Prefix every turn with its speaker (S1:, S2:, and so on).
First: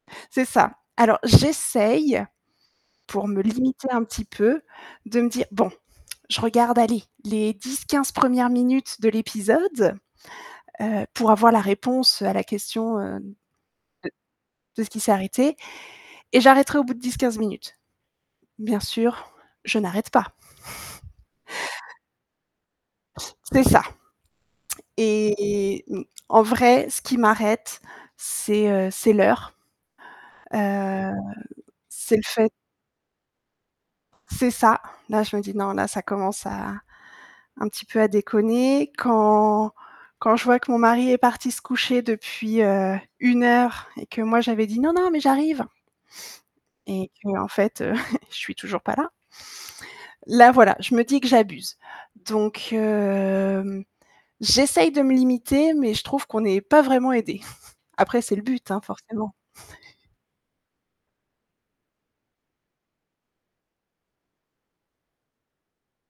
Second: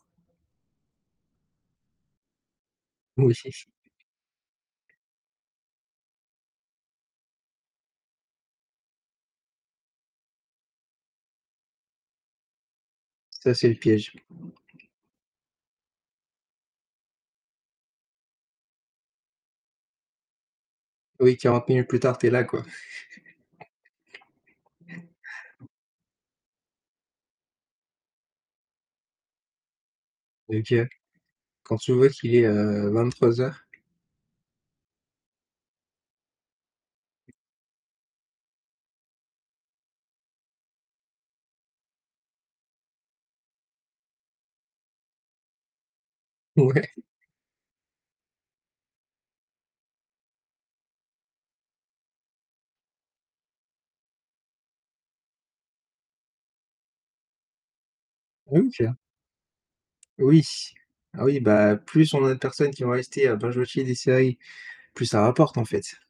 S1: C'est ça. Alors j'essaye, pour me limiter
S2: [unintelligible]
S1: un petit peu, de me dire: «Bon, je regarde, allez, les 10-15 premières minutes de l'épisode, heu, pour avoir la réponse à la question, heu, de
S2: Ça, c'est le piège.
S1: de ce qui s'est arrêté et j'arrêterai au bout de 10-15 minutes». Bien sûr, je n'arrête pas.
S2: Oui, 40 minutes plus tard, tu es là, quoi.
S1: C'est ça et et mmh, en vrai, ce qui m'arrête, c'est, heu, c'est l'heure.
S2: OK.
S1: Hem,
S2: Quand tu vois
S1: c'est le
S2: qu'il est,
S1: fait
S2: heu, 23:00.
S1: C'est ça. Là, je me dis: «Non, là, ça commence à un petit peu à déconner». Quand quand je vois que mon mari est parti se coucher depuis, heu, 1 heure et que moi j'avais dit: «Non non, mais j'arrive!»
S2: Ouais.
S1: Et qu'en fait, heu, je suis toujours pas là. Là, voilà, je me dis que j'abuse. Donc hem, j'essaye de me limiter mais je trouve qu'on n'est pas vraiment aidés. Après, c'est le but, hein,
S2: OK.
S1: forcément.
S2: Oui.Ah oui, bah, plus on a de personnes qui vont rester à binge watcher des séries, plus ça rapporte en fait.